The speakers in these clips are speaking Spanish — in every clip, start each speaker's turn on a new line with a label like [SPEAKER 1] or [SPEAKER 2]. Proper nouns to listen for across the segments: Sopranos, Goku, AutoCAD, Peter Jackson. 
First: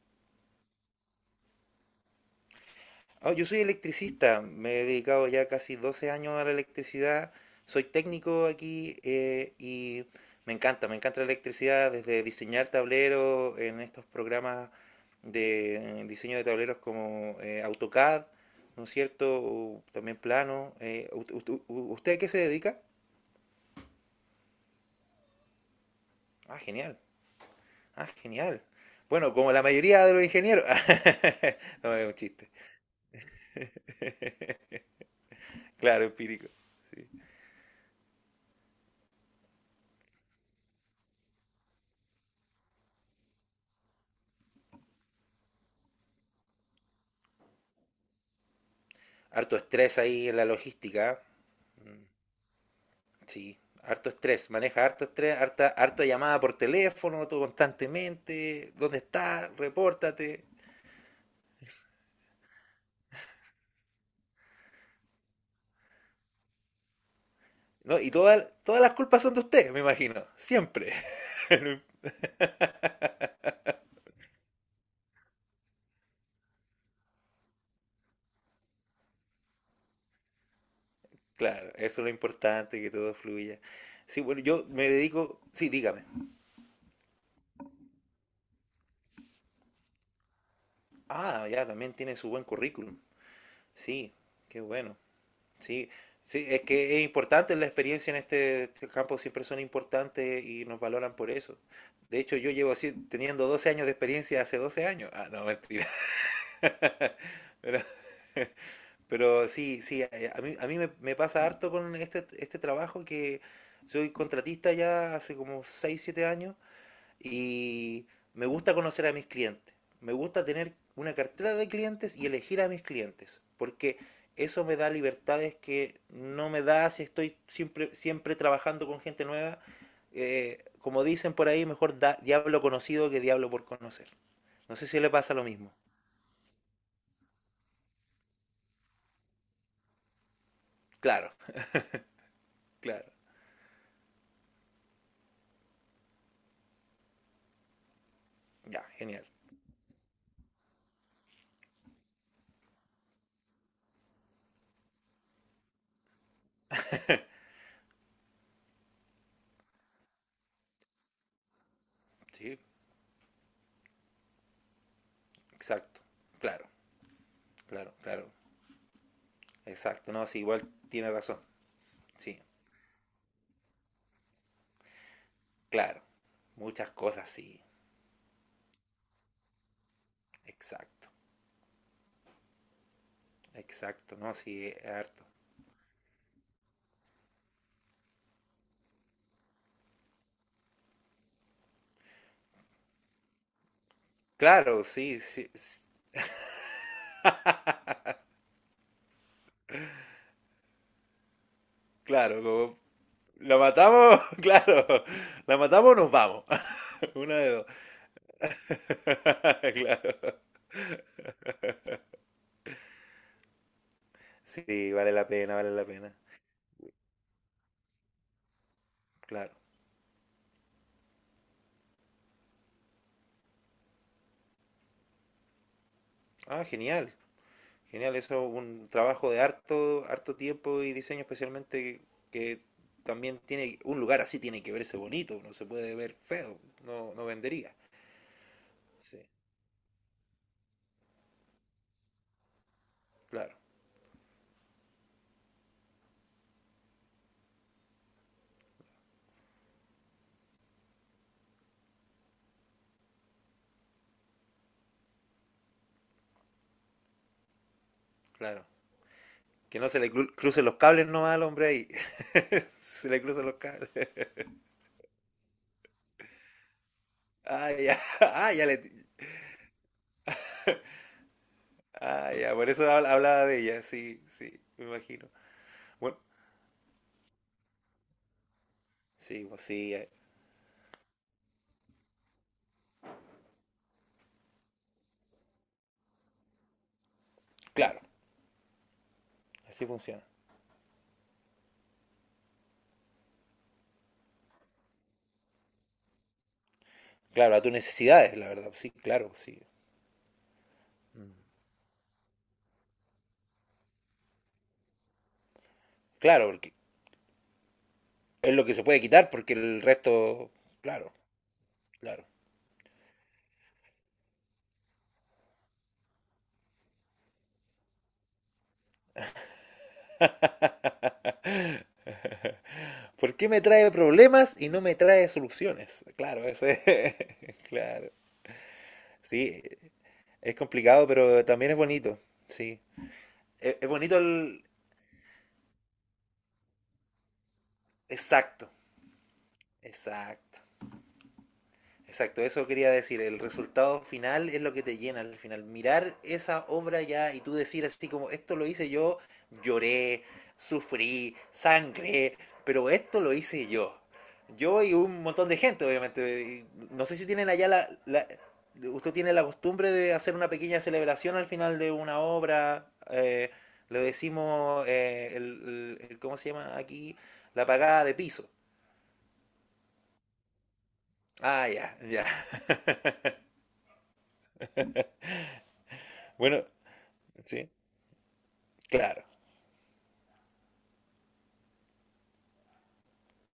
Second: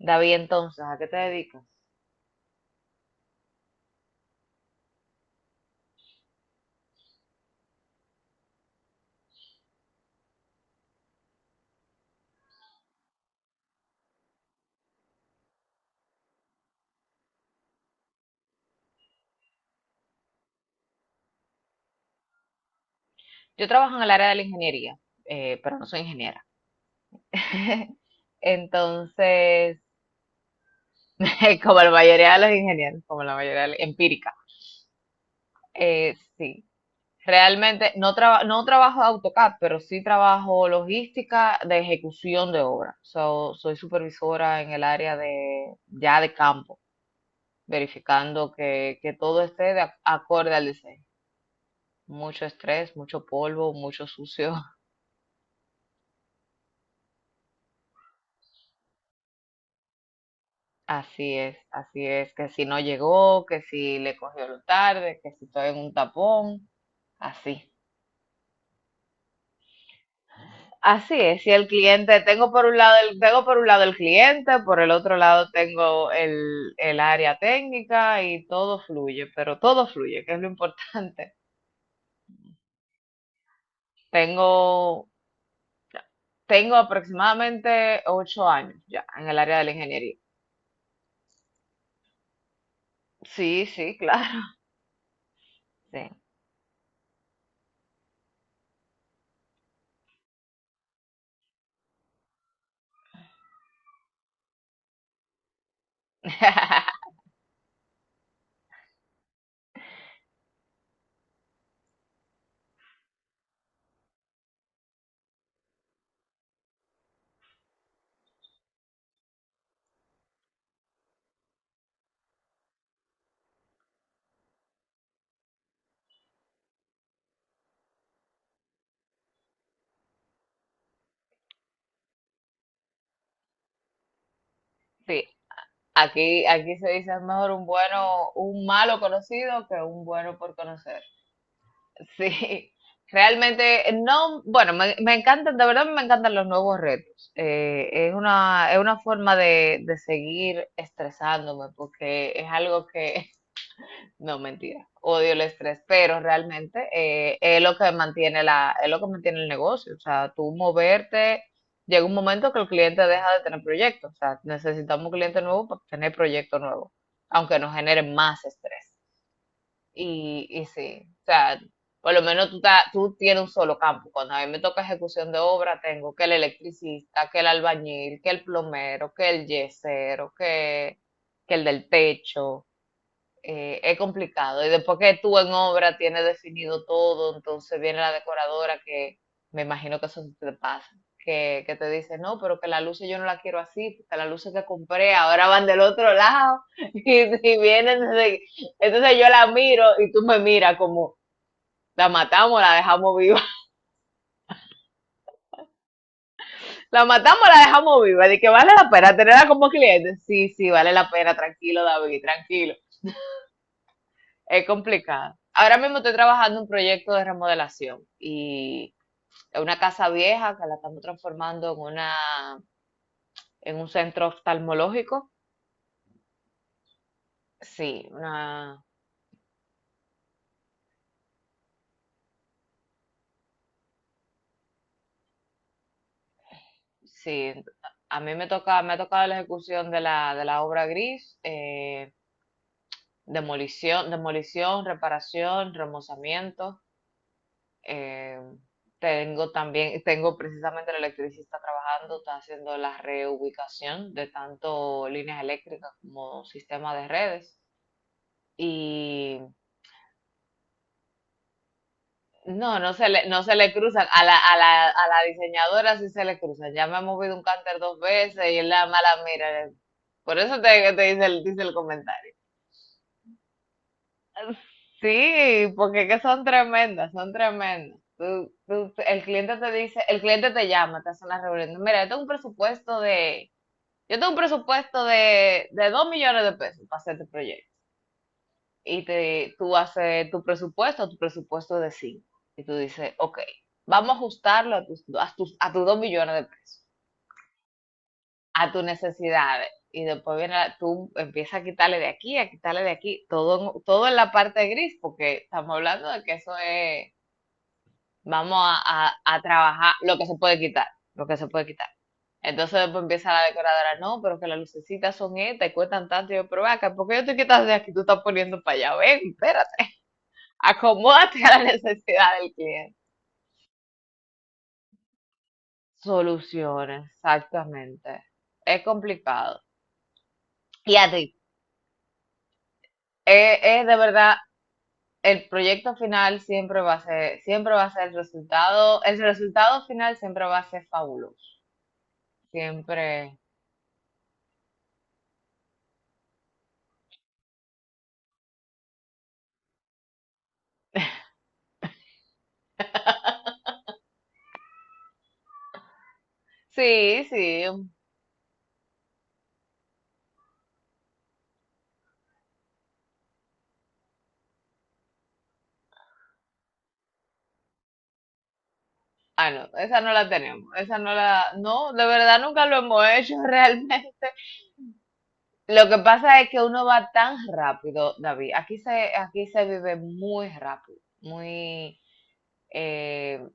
[SPEAKER 1] David, entonces, ¿a qué te dedicas?
[SPEAKER 2] Ah, yo soy electricista, me he dedicado ya casi 12 años a la electricidad, soy técnico aquí y me encanta la electricidad desde diseñar tableros en estos programas de diseño de tableros como AutoCAD, ¿no es cierto? O también plano. ¿usted a qué se dedica?
[SPEAKER 1] Yo trabajo en el área de la ingeniería, pero no soy ingeniera.
[SPEAKER 2] Ah, genial, ah, genial. Bueno, como la
[SPEAKER 1] Entonces,
[SPEAKER 2] mayoría de los ingenieros.
[SPEAKER 1] como la
[SPEAKER 2] No, es un
[SPEAKER 1] mayoría de los
[SPEAKER 2] chiste,
[SPEAKER 1] ingenieros, como la mayoría de los- empírica.
[SPEAKER 2] claro, empírico.
[SPEAKER 1] Sí,
[SPEAKER 2] Sí.
[SPEAKER 1] realmente no, no trabajo AutoCAD, pero sí trabajo logística de ejecución de obra. So, soy supervisora en el área de ya de campo, verificando que todo
[SPEAKER 2] Harto
[SPEAKER 1] esté
[SPEAKER 2] estrés ahí en la
[SPEAKER 1] acorde al diseño.
[SPEAKER 2] logística.
[SPEAKER 1] Mucho estrés, mucho
[SPEAKER 2] Sí,
[SPEAKER 1] polvo, mucho
[SPEAKER 2] harto estrés,
[SPEAKER 1] sucio.
[SPEAKER 2] maneja harto estrés, harta, harta llamada por teléfono, todo constantemente. ¿Dónde está? Repórtate.
[SPEAKER 1] Así es, que si no llegó, que si le cogió lo tarde, que si estoy en un tapón, así.
[SPEAKER 2] ¿No? Y todas las culpas son de usted, me imagino, siempre.
[SPEAKER 1] Así es, y el cliente, tengo por un lado el, tengo por un lado el cliente, por el otro lado tengo el área técnica y todo fluye, pero todo fluye, que es lo importante.
[SPEAKER 2] Claro, eso es lo importante, que todo fluya. Sí, bueno, yo me
[SPEAKER 1] Tengo,
[SPEAKER 2] dedico. Sí, dígame.
[SPEAKER 1] tengo aproximadamente 8 años ya en el área de la ingeniería.
[SPEAKER 2] Ah, ya, también tiene su buen currículum.
[SPEAKER 1] Sí, sí,
[SPEAKER 2] Sí,
[SPEAKER 1] claro.
[SPEAKER 2] qué bueno. Sí,
[SPEAKER 1] Sí.
[SPEAKER 2] sí, es que es importante la experiencia en este campo, siempre son importantes y nos valoran por eso. De hecho, yo llevo así, teniendo 12 años de experiencia hace 12 años. Ah, no, mentira. Pero, pero sí, sí, a mí me pasa harto con este trabajo que soy contratista ya hace como 6 7 años y me gusta conocer a mis clientes. Me gusta tener una cartera de clientes y elegir a mis clientes. Porque eso me da libertades que no me da si estoy siempre trabajando con gente nueva. Como dicen por ahí, mejor da, diablo conocido que diablo por conocer. No sé si le
[SPEAKER 1] Sí.
[SPEAKER 2] pasa lo mismo.
[SPEAKER 1] Aquí se dice es mejor un bueno, un malo conocido que un bueno por conocer.
[SPEAKER 2] Claro,
[SPEAKER 1] Sí,
[SPEAKER 2] claro.
[SPEAKER 1] realmente no, bueno, me encantan, de verdad me encantan los nuevos retos. Es una, es
[SPEAKER 2] Ya,
[SPEAKER 1] una
[SPEAKER 2] genial.
[SPEAKER 1] forma de seguir estresándome porque es algo que no, mentira. Odio el estrés, pero realmente es lo que mantiene es lo que mantiene el negocio. O sea, tú moverte, llega un momento
[SPEAKER 2] Sí,
[SPEAKER 1] que el cliente deja de tener proyectos. O sea, necesitamos un cliente nuevo para
[SPEAKER 2] exacto.
[SPEAKER 1] tener proyectos
[SPEAKER 2] Claro,
[SPEAKER 1] nuevos, aunque nos
[SPEAKER 2] claro,
[SPEAKER 1] genere
[SPEAKER 2] claro.
[SPEAKER 1] más estrés.
[SPEAKER 2] Exacto. No, sí,
[SPEAKER 1] Y
[SPEAKER 2] igual
[SPEAKER 1] sí,
[SPEAKER 2] tiene
[SPEAKER 1] o
[SPEAKER 2] razón.
[SPEAKER 1] sea, por lo
[SPEAKER 2] Sí,
[SPEAKER 1] menos tú, tú tienes un solo campo. Cuando a mí me toca ejecución de obra,
[SPEAKER 2] claro.
[SPEAKER 1] tengo que el
[SPEAKER 2] Muchas
[SPEAKER 1] electricista,
[SPEAKER 2] cosas,
[SPEAKER 1] que el
[SPEAKER 2] sí.
[SPEAKER 1] albañil, que el plomero, que el yesero,
[SPEAKER 2] Exacto.
[SPEAKER 1] que el del techo es
[SPEAKER 2] Exacto, no,
[SPEAKER 1] complicado.
[SPEAKER 2] sí,
[SPEAKER 1] Y
[SPEAKER 2] es
[SPEAKER 1] después que
[SPEAKER 2] harto.
[SPEAKER 1] tú en obra tienes definido todo, entonces viene la decoradora que me imagino que eso te pasa, que te dice, no, pero que las luces yo no la quiero así, porque las luces que
[SPEAKER 2] Claro,
[SPEAKER 1] compré
[SPEAKER 2] sí,
[SPEAKER 1] ahora
[SPEAKER 2] sí,
[SPEAKER 1] van del otro lado y vienen, entonces entonces yo la miro y tú me miras como, la
[SPEAKER 2] claro,
[SPEAKER 1] matamos, la
[SPEAKER 2] como
[SPEAKER 1] dejamos viva,
[SPEAKER 2] la matamos, claro, la matamos o nos vamos,
[SPEAKER 1] la
[SPEAKER 2] una
[SPEAKER 1] matamos,
[SPEAKER 2] de
[SPEAKER 1] la
[SPEAKER 2] dos.
[SPEAKER 1] dejamos viva, de que vale la pena tenerla como cliente.
[SPEAKER 2] Claro,
[SPEAKER 1] Sí, sí, vale la pena, tranquilo David, tranquilo. Es
[SPEAKER 2] sí,
[SPEAKER 1] complicado.
[SPEAKER 2] vale
[SPEAKER 1] Ahora
[SPEAKER 2] la
[SPEAKER 1] mismo estoy
[SPEAKER 2] pena,
[SPEAKER 1] trabajando en un proyecto de remodelación y
[SPEAKER 2] claro.
[SPEAKER 1] es una casa vieja que la estamos transformando en una, en un centro oftalmológico.
[SPEAKER 2] Ah, genial,
[SPEAKER 1] Sí,
[SPEAKER 2] genial, eso es
[SPEAKER 1] una,
[SPEAKER 2] un trabajo de harto, harto tiempo y diseño especialmente que también tiene, un lugar así tiene que verse bonito, no se puede ver feo, no, no
[SPEAKER 1] sí.
[SPEAKER 2] vendería.
[SPEAKER 1] A mí me toca, me ha tocado
[SPEAKER 2] Sí,
[SPEAKER 1] la ejecución de de la obra gris,
[SPEAKER 2] claro,
[SPEAKER 1] demolición, demolición, reparación, remozamiento. Eh, tengo también, tengo precisamente el electricista trabajando, está haciendo la reubicación de tanto líneas eléctricas como sistema de redes.
[SPEAKER 2] claro.
[SPEAKER 1] Y
[SPEAKER 2] Que no se le crucen los cables nomás al hombre ahí.
[SPEAKER 1] no, no se
[SPEAKER 2] Se le
[SPEAKER 1] le, no
[SPEAKER 2] cruzan
[SPEAKER 1] se
[SPEAKER 2] los
[SPEAKER 1] le
[SPEAKER 2] cables.
[SPEAKER 1] cruzan. A la diseñadora sí se le cruzan. Ya me ha movido un
[SPEAKER 2] Ah,
[SPEAKER 1] cánter
[SPEAKER 2] ya.
[SPEAKER 1] dos veces
[SPEAKER 2] Ah,
[SPEAKER 1] y es
[SPEAKER 2] ya le.
[SPEAKER 1] la mala mira. Por eso te dice dice el
[SPEAKER 2] Ah,
[SPEAKER 1] comentario.
[SPEAKER 2] ya. Por eso hablaba de ella. Sí, sí, me imagino.
[SPEAKER 1] Sí, porque es
[SPEAKER 2] Bueno,
[SPEAKER 1] que son tremendas, son tremendas. El
[SPEAKER 2] sí,
[SPEAKER 1] cliente
[SPEAKER 2] pues
[SPEAKER 1] te
[SPEAKER 2] sí.
[SPEAKER 1] dice, el cliente te llama, te hace una reunión. Mira, yo tengo un presupuesto de, 2 millones de pesos para hacer este proyecto.
[SPEAKER 2] Claro,
[SPEAKER 1] Y tú
[SPEAKER 2] así funciona.
[SPEAKER 1] haces tu presupuesto de 5. Y tú dices, ok, vamos a ajustarlo a tus, a tus 2 millones de pesos,
[SPEAKER 2] Claro, a tus necesidades, la verdad.
[SPEAKER 1] a tus
[SPEAKER 2] Sí, claro, sí.
[SPEAKER 1] necesidades. Y después viene, tú
[SPEAKER 2] Mm.
[SPEAKER 1] empiezas a quitarle de aquí, a quitarle de aquí, todo, todo en la parte gris, porque estamos hablando de que
[SPEAKER 2] Claro,
[SPEAKER 1] eso
[SPEAKER 2] porque
[SPEAKER 1] es
[SPEAKER 2] es
[SPEAKER 1] vamos
[SPEAKER 2] lo que
[SPEAKER 1] a,
[SPEAKER 2] se puede
[SPEAKER 1] a-
[SPEAKER 2] quitar,
[SPEAKER 1] a
[SPEAKER 2] porque el
[SPEAKER 1] trabajar lo que se
[SPEAKER 2] resto.
[SPEAKER 1] puede quitar,
[SPEAKER 2] Claro,
[SPEAKER 1] lo que se puede quitar.
[SPEAKER 2] claro.
[SPEAKER 1] Entonces después empieza la decoradora, no, pero que las lucecitas son estas y cuestan tanto. Y yo, pero ve acá, ¿por qué yo te quitas de aquí? Tú estás poniendo para allá. Ven, espérate. Acomódate a la necesidad del cliente.
[SPEAKER 2] ¿Por qué me trae problemas y no me trae soluciones? Claro, eso es.
[SPEAKER 1] Soluciones,
[SPEAKER 2] Claro.
[SPEAKER 1] exactamente. Es complicado.
[SPEAKER 2] Sí, es
[SPEAKER 1] Y
[SPEAKER 2] complicado,
[SPEAKER 1] a ti,
[SPEAKER 2] pero también es bonito. Sí.
[SPEAKER 1] es, es
[SPEAKER 2] Es
[SPEAKER 1] de
[SPEAKER 2] bonito
[SPEAKER 1] verdad,
[SPEAKER 2] el...
[SPEAKER 1] el proyecto final siempre va a ser, siempre va a ser
[SPEAKER 2] Exacto.
[SPEAKER 1] el resultado final siempre va
[SPEAKER 2] Exacto.
[SPEAKER 1] a ser fabuloso.
[SPEAKER 2] Exacto, eso quería decir.
[SPEAKER 1] Siempre.
[SPEAKER 2] El resultado final es lo que te llena al final. Mirar esa obra ya y tú decir así como, esto lo hice yo, lloré, sufrí, sangré, pero esto lo hice yo. Yo y un montón de gente, obviamente. Y no sé
[SPEAKER 1] Sí,
[SPEAKER 2] si tienen
[SPEAKER 1] sí.
[SPEAKER 2] allá usted tiene la costumbre de hacer una pequeña celebración al final de una obra. Le decimos, ¿cómo se llama aquí? La pagada de piso.
[SPEAKER 1] Ah, no, esa no la tenemos, esa no la,
[SPEAKER 2] Ah,
[SPEAKER 1] no,
[SPEAKER 2] ya,
[SPEAKER 1] de
[SPEAKER 2] ya.
[SPEAKER 1] verdad nunca lo hemos hecho realmente. Lo que pasa es que
[SPEAKER 2] Bueno,
[SPEAKER 1] uno va tan
[SPEAKER 2] sí,
[SPEAKER 1] rápido, David. Aquí se,
[SPEAKER 2] claro.
[SPEAKER 1] aquí se vive muy rápido, muy, eh,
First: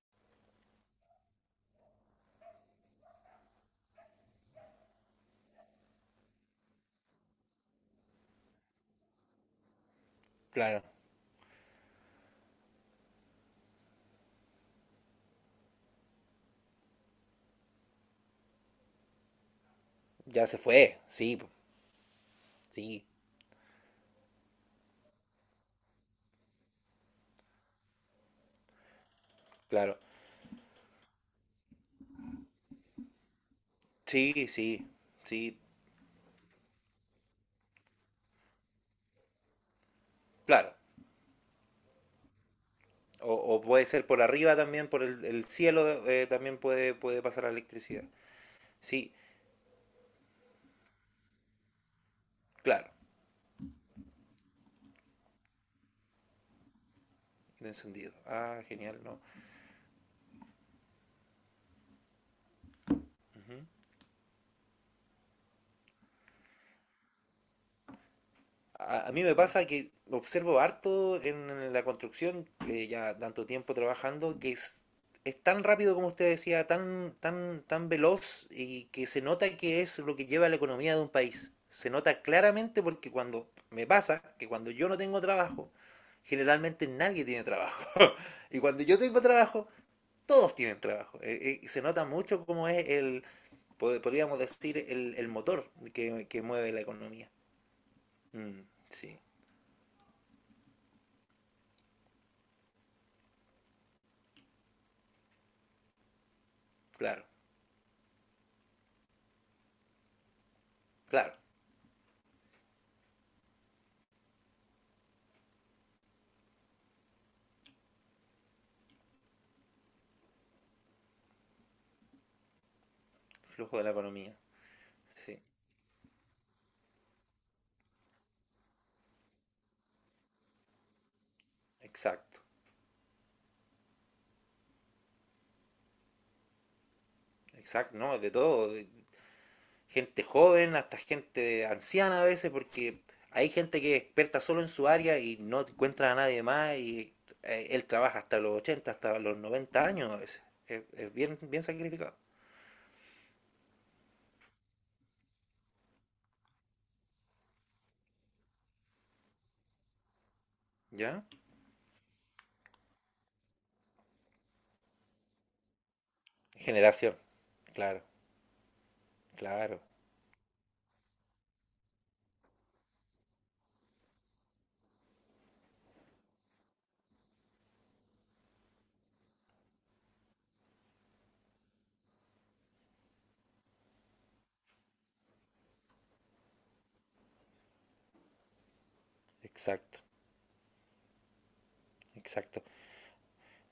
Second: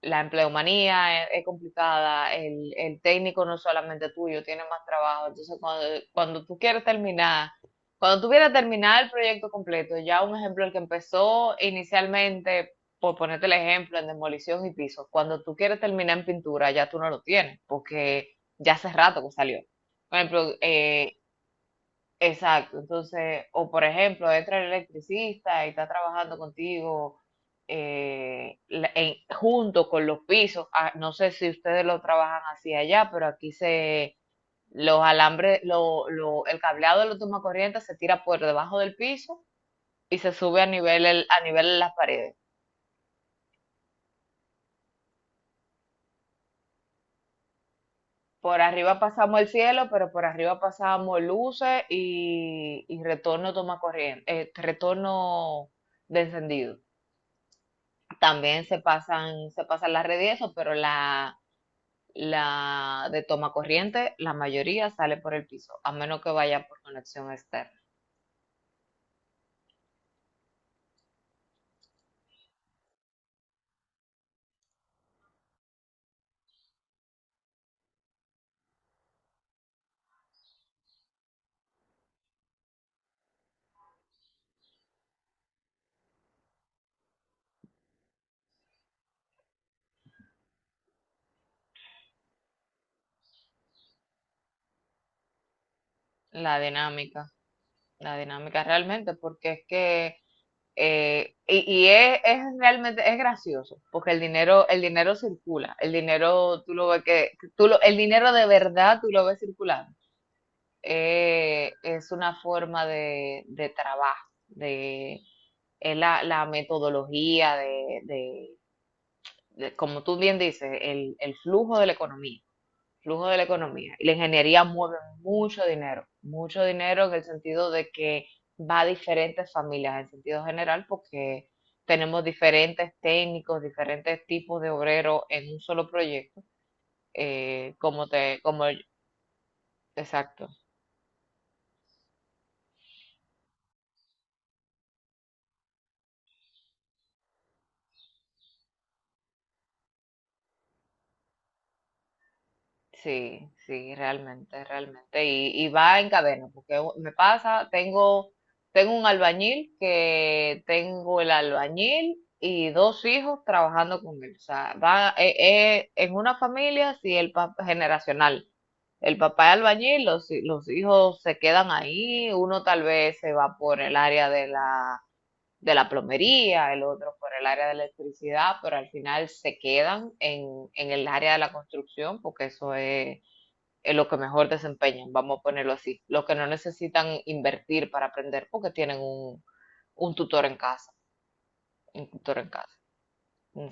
[SPEAKER 1] la empleomanía es complicada, técnico no es solamente tuyo, tiene más trabajo. Entonces, cuando tú quieres terminar, cuando tú quieres terminar el proyecto completo, ya un ejemplo, el que
[SPEAKER 2] Claro,
[SPEAKER 1] empezó inicialmente, por ponerte el ejemplo, en demolición y pisos, cuando tú quieres terminar en pintura, ya tú no lo tienes, porque ya hace rato que salió. Por
[SPEAKER 2] ya
[SPEAKER 1] ejemplo,
[SPEAKER 2] se fue, sí,
[SPEAKER 1] exacto,
[SPEAKER 2] sí,
[SPEAKER 1] entonces, o por ejemplo, entra el electricista y está trabajando contigo junto
[SPEAKER 2] claro.
[SPEAKER 1] con los pisos. Ah, no sé si ustedes lo trabajan así allá, pero aquí se
[SPEAKER 2] Sí, sí,
[SPEAKER 1] los
[SPEAKER 2] sí,
[SPEAKER 1] alambres, el cableado de los tomacorrientes se tira por debajo del piso y se sube a
[SPEAKER 2] claro.
[SPEAKER 1] nivel a nivel de las paredes.
[SPEAKER 2] O puede ser por arriba también, por el cielo, también puede, puede pasar la electricidad.
[SPEAKER 1] Por arriba
[SPEAKER 2] Sí,
[SPEAKER 1] pasamos el cielo, pero por arriba pasamos luces y,
[SPEAKER 2] claro,
[SPEAKER 1] y retorno toma corriente, retorno de encendido.
[SPEAKER 2] de encendido. Ah,
[SPEAKER 1] También
[SPEAKER 2] genial, ¿no?
[SPEAKER 1] se pasan las redes y eso, pero la de toma corriente, la mayoría sale por el piso, a menos que vaya por conexión externa.
[SPEAKER 2] A mí me pasa que observo harto en la construcción, ya tanto tiempo trabajando, que es tan rápido como usted decía, tan, tan, tan veloz y que se nota que es lo que lleva la economía de un país. Se nota claramente porque cuando me pasa que cuando yo no tengo trabajo, generalmente nadie tiene trabajo. Y cuando yo tengo trabajo, todos tienen trabajo. Se nota mucho cómo es el, podríamos decir, el motor que
[SPEAKER 1] La
[SPEAKER 2] mueve la economía.
[SPEAKER 1] dinámica, la dinámica
[SPEAKER 2] Mm,
[SPEAKER 1] realmente,
[SPEAKER 2] sí,
[SPEAKER 1] porque es que, y es realmente, es gracioso, porque el dinero circula, el dinero, tú lo ves
[SPEAKER 2] claro.
[SPEAKER 1] que, el dinero de verdad tú lo ves circulando.
[SPEAKER 2] Claro,
[SPEAKER 1] Es una forma de trabajo, de, es la metodología de, como tú bien dices, el flujo de la economía, flujo de la
[SPEAKER 2] el flujo de la
[SPEAKER 1] economía. Y la
[SPEAKER 2] economía.
[SPEAKER 1] ingeniería mueve
[SPEAKER 2] Sí,
[SPEAKER 1] mucho dinero en el sentido de que va a diferentes familias, en sentido general, porque tenemos
[SPEAKER 2] exacto.
[SPEAKER 1] diferentes técnicos, diferentes tipos de obreros en un solo proyecto, eh,
[SPEAKER 2] Exacto,
[SPEAKER 1] como
[SPEAKER 2] ¿no? De
[SPEAKER 1] te, como,
[SPEAKER 2] todo. Gente
[SPEAKER 1] exacto.
[SPEAKER 2] joven hasta gente anciana a veces, porque hay gente que es experta solo en su área y no encuentra a nadie más y él trabaja hasta los 80, hasta los 90 años a veces. Es bien, bien sacrificado.
[SPEAKER 1] Sí, sí, realmente, realmente. Y va en cadena, porque me pasa, tengo un albañil que tengo
[SPEAKER 2] ¿Ya?
[SPEAKER 1] el albañil y dos hijos trabajando con él. O sea, va en una familia, sí,
[SPEAKER 2] Generación. Claro,
[SPEAKER 1] generacional. El papá es
[SPEAKER 2] claro.
[SPEAKER 1] albañil, los hijos se quedan ahí, uno tal vez se va por el área de la plomería, el otro por el área de electricidad, pero al final se quedan en el área de la construcción porque eso es lo que mejor desempeñan, vamos a ponerlo así. Los que no necesitan invertir para aprender porque tienen un,
[SPEAKER 2] Exacto,
[SPEAKER 1] un tutor en casa, un tutor en
[SPEAKER 2] exacto.
[SPEAKER 1] casa.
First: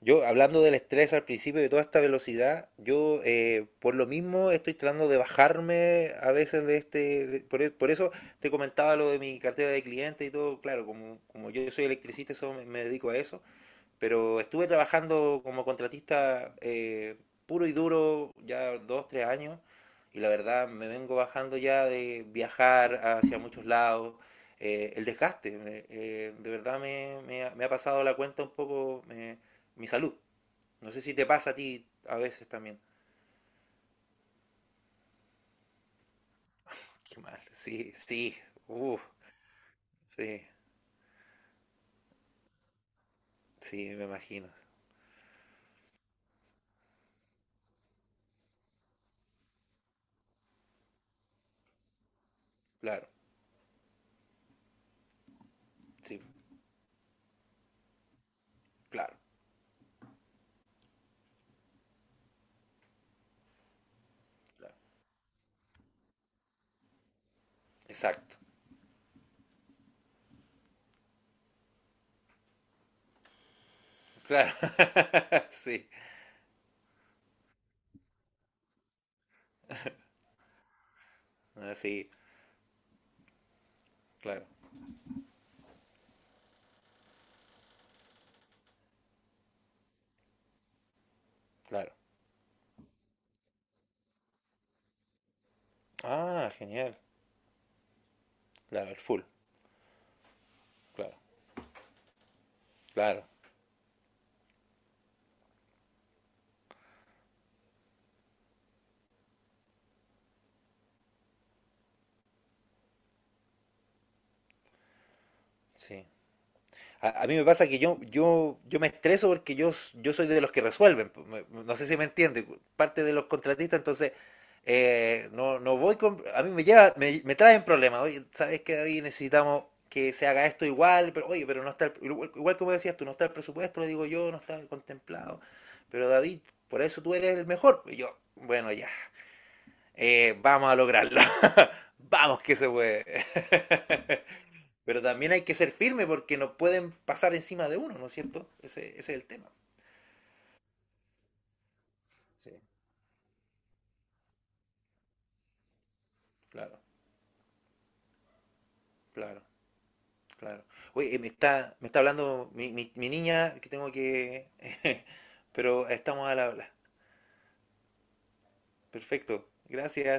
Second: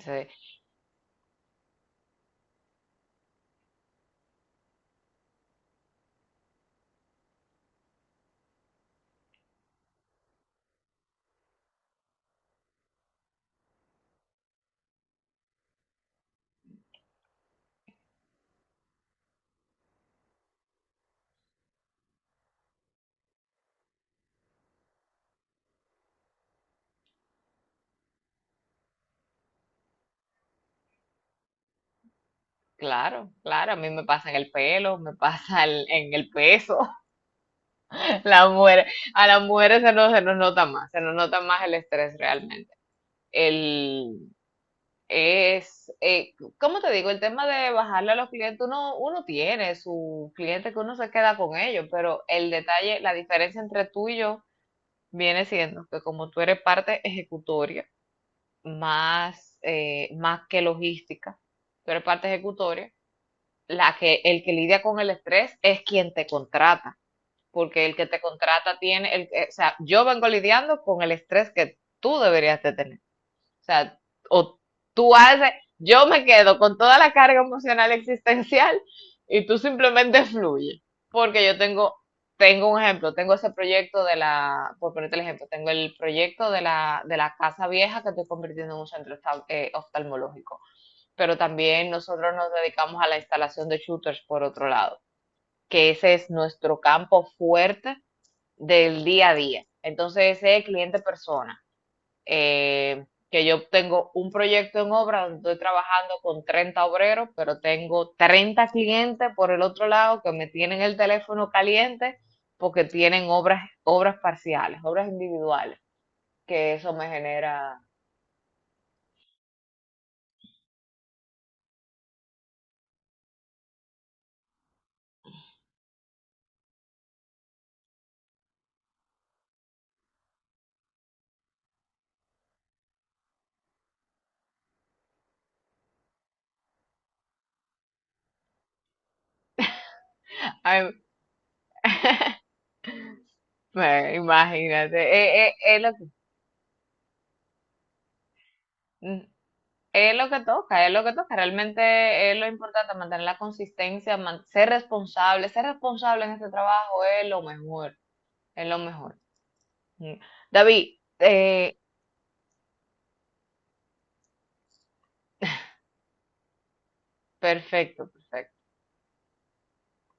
[SPEAKER 2] Yo, hablando del estrés al principio de toda esta velocidad, yo por lo mismo estoy tratando de bajarme a veces de este... de- por, e- por eso te comentaba lo de mi cartera de clientes y todo. Claro, como, como yo soy electricista, eso me dedico a eso. Pero estuve trabajando como contratista puro y duro ya dos, tres años y la verdad me vengo bajando ya de viajar hacia muchos lados. El desgaste, de verdad me ha pasado la cuenta un poco, mi salud. No sé si te pasa a ti a veces también.
[SPEAKER 1] claro, claro, a mí me pasa en el pelo, me pasa en el peso.
[SPEAKER 2] Qué mal, sí, sí,
[SPEAKER 1] La mujer,
[SPEAKER 2] uff,
[SPEAKER 1] a las mujeres se nos
[SPEAKER 2] sí,
[SPEAKER 1] nota más, se nos nota más el estrés realmente.
[SPEAKER 2] sí, me
[SPEAKER 1] El,
[SPEAKER 2] imagino.
[SPEAKER 1] Es, eh, ¿Cómo te digo? El tema de bajarle a los clientes, uno tiene su cliente que uno se queda con ellos, pero el detalle,
[SPEAKER 2] Claro,
[SPEAKER 1] la diferencia entre tú y yo viene siendo que
[SPEAKER 2] sí,
[SPEAKER 1] como tú eres parte ejecutoria,
[SPEAKER 2] claro,
[SPEAKER 1] más, más que logística, tú eres parte ejecutoria, el que
[SPEAKER 2] claro.
[SPEAKER 1] lidia con el estrés es quien te contrata, porque el que te
[SPEAKER 2] Exacto,
[SPEAKER 1] contrata tiene, o sea, yo vengo lidiando con el estrés que tú deberías de tener. O sea,
[SPEAKER 2] claro,
[SPEAKER 1] o tú haces,
[SPEAKER 2] sí,
[SPEAKER 1] yo me quedo con toda la carga emocional existencial y tú simplemente fluye. Porque yo
[SPEAKER 2] ah,
[SPEAKER 1] tengo,
[SPEAKER 2] sí,
[SPEAKER 1] tengo un ejemplo, tengo ese proyecto de
[SPEAKER 2] claro,
[SPEAKER 1] por ponerte el ejemplo, tengo el proyecto de de la casa vieja que estoy convirtiendo en un centro oftalmológico. Pero también
[SPEAKER 2] claro.
[SPEAKER 1] nosotros nos dedicamos a la instalación de shooters por otro lado, que ese es
[SPEAKER 2] Ah,
[SPEAKER 1] nuestro
[SPEAKER 2] genial.
[SPEAKER 1] campo fuerte
[SPEAKER 2] Claro, el
[SPEAKER 1] del
[SPEAKER 2] full.
[SPEAKER 1] día a día. Entonces, ese es cliente
[SPEAKER 2] Claro,
[SPEAKER 1] persona
[SPEAKER 2] claro.
[SPEAKER 1] que yo tengo un proyecto en obra donde estoy trabajando con 30 obreros, pero tengo 30 clientes por el otro lado que me tienen el teléfono caliente porque tienen obras, obras parciales, obras individuales,
[SPEAKER 2] Sí.
[SPEAKER 1] que eso me
[SPEAKER 2] A mí me pasa que
[SPEAKER 1] genera...
[SPEAKER 2] yo me estreso porque yo, yo soy de los que resuelven. No sé si me entiende. Parte de los contratistas, entonces no, no voy con. A mí me lleva, me traen problemas. Oye, ¿sabes qué, David? Necesitamos que se haga esto igual, pero oye, pero no está igual, igual como decías tú, no está el presupuesto, lo digo yo, no está contemplado. Pero David, por eso tú eres el mejor. Y yo, bueno, ya. Vamos a
[SPEAKER 1] Ay,
[SPEAKER 2] lograrlo. Vamos que se puede.
[SPEAKER 1] imagínate,
[SPEAKER 2] Pero también hay que ser firme porque no pueden pasar encima de uno, ¿no es cierto? Ese es el tema.
[SPEAKER 1] es lo que toca, es lo que toca, realmente es lo
[SPEAKER 2] Sí,
[SPEAKER 1] importante, mantener la consistencia, ser responsable en este
[SPEAKER 2] claro,
[SPEAKER 1] trabajo es lo mejor, es lo mejor.
[SPEAKER 2] claro,
[SPEAKER 1] Mm.
[SPEAKER 2] claro.
[SPEAKER 1] David,
[SPEAKER 2] Oye, me está, me está hablando mi niña que tengo que... Pero estamos a la habla.
[SPEAKER 1] perfecto, perfecto.
[SPEAKER 2] Perfecto. Gracias.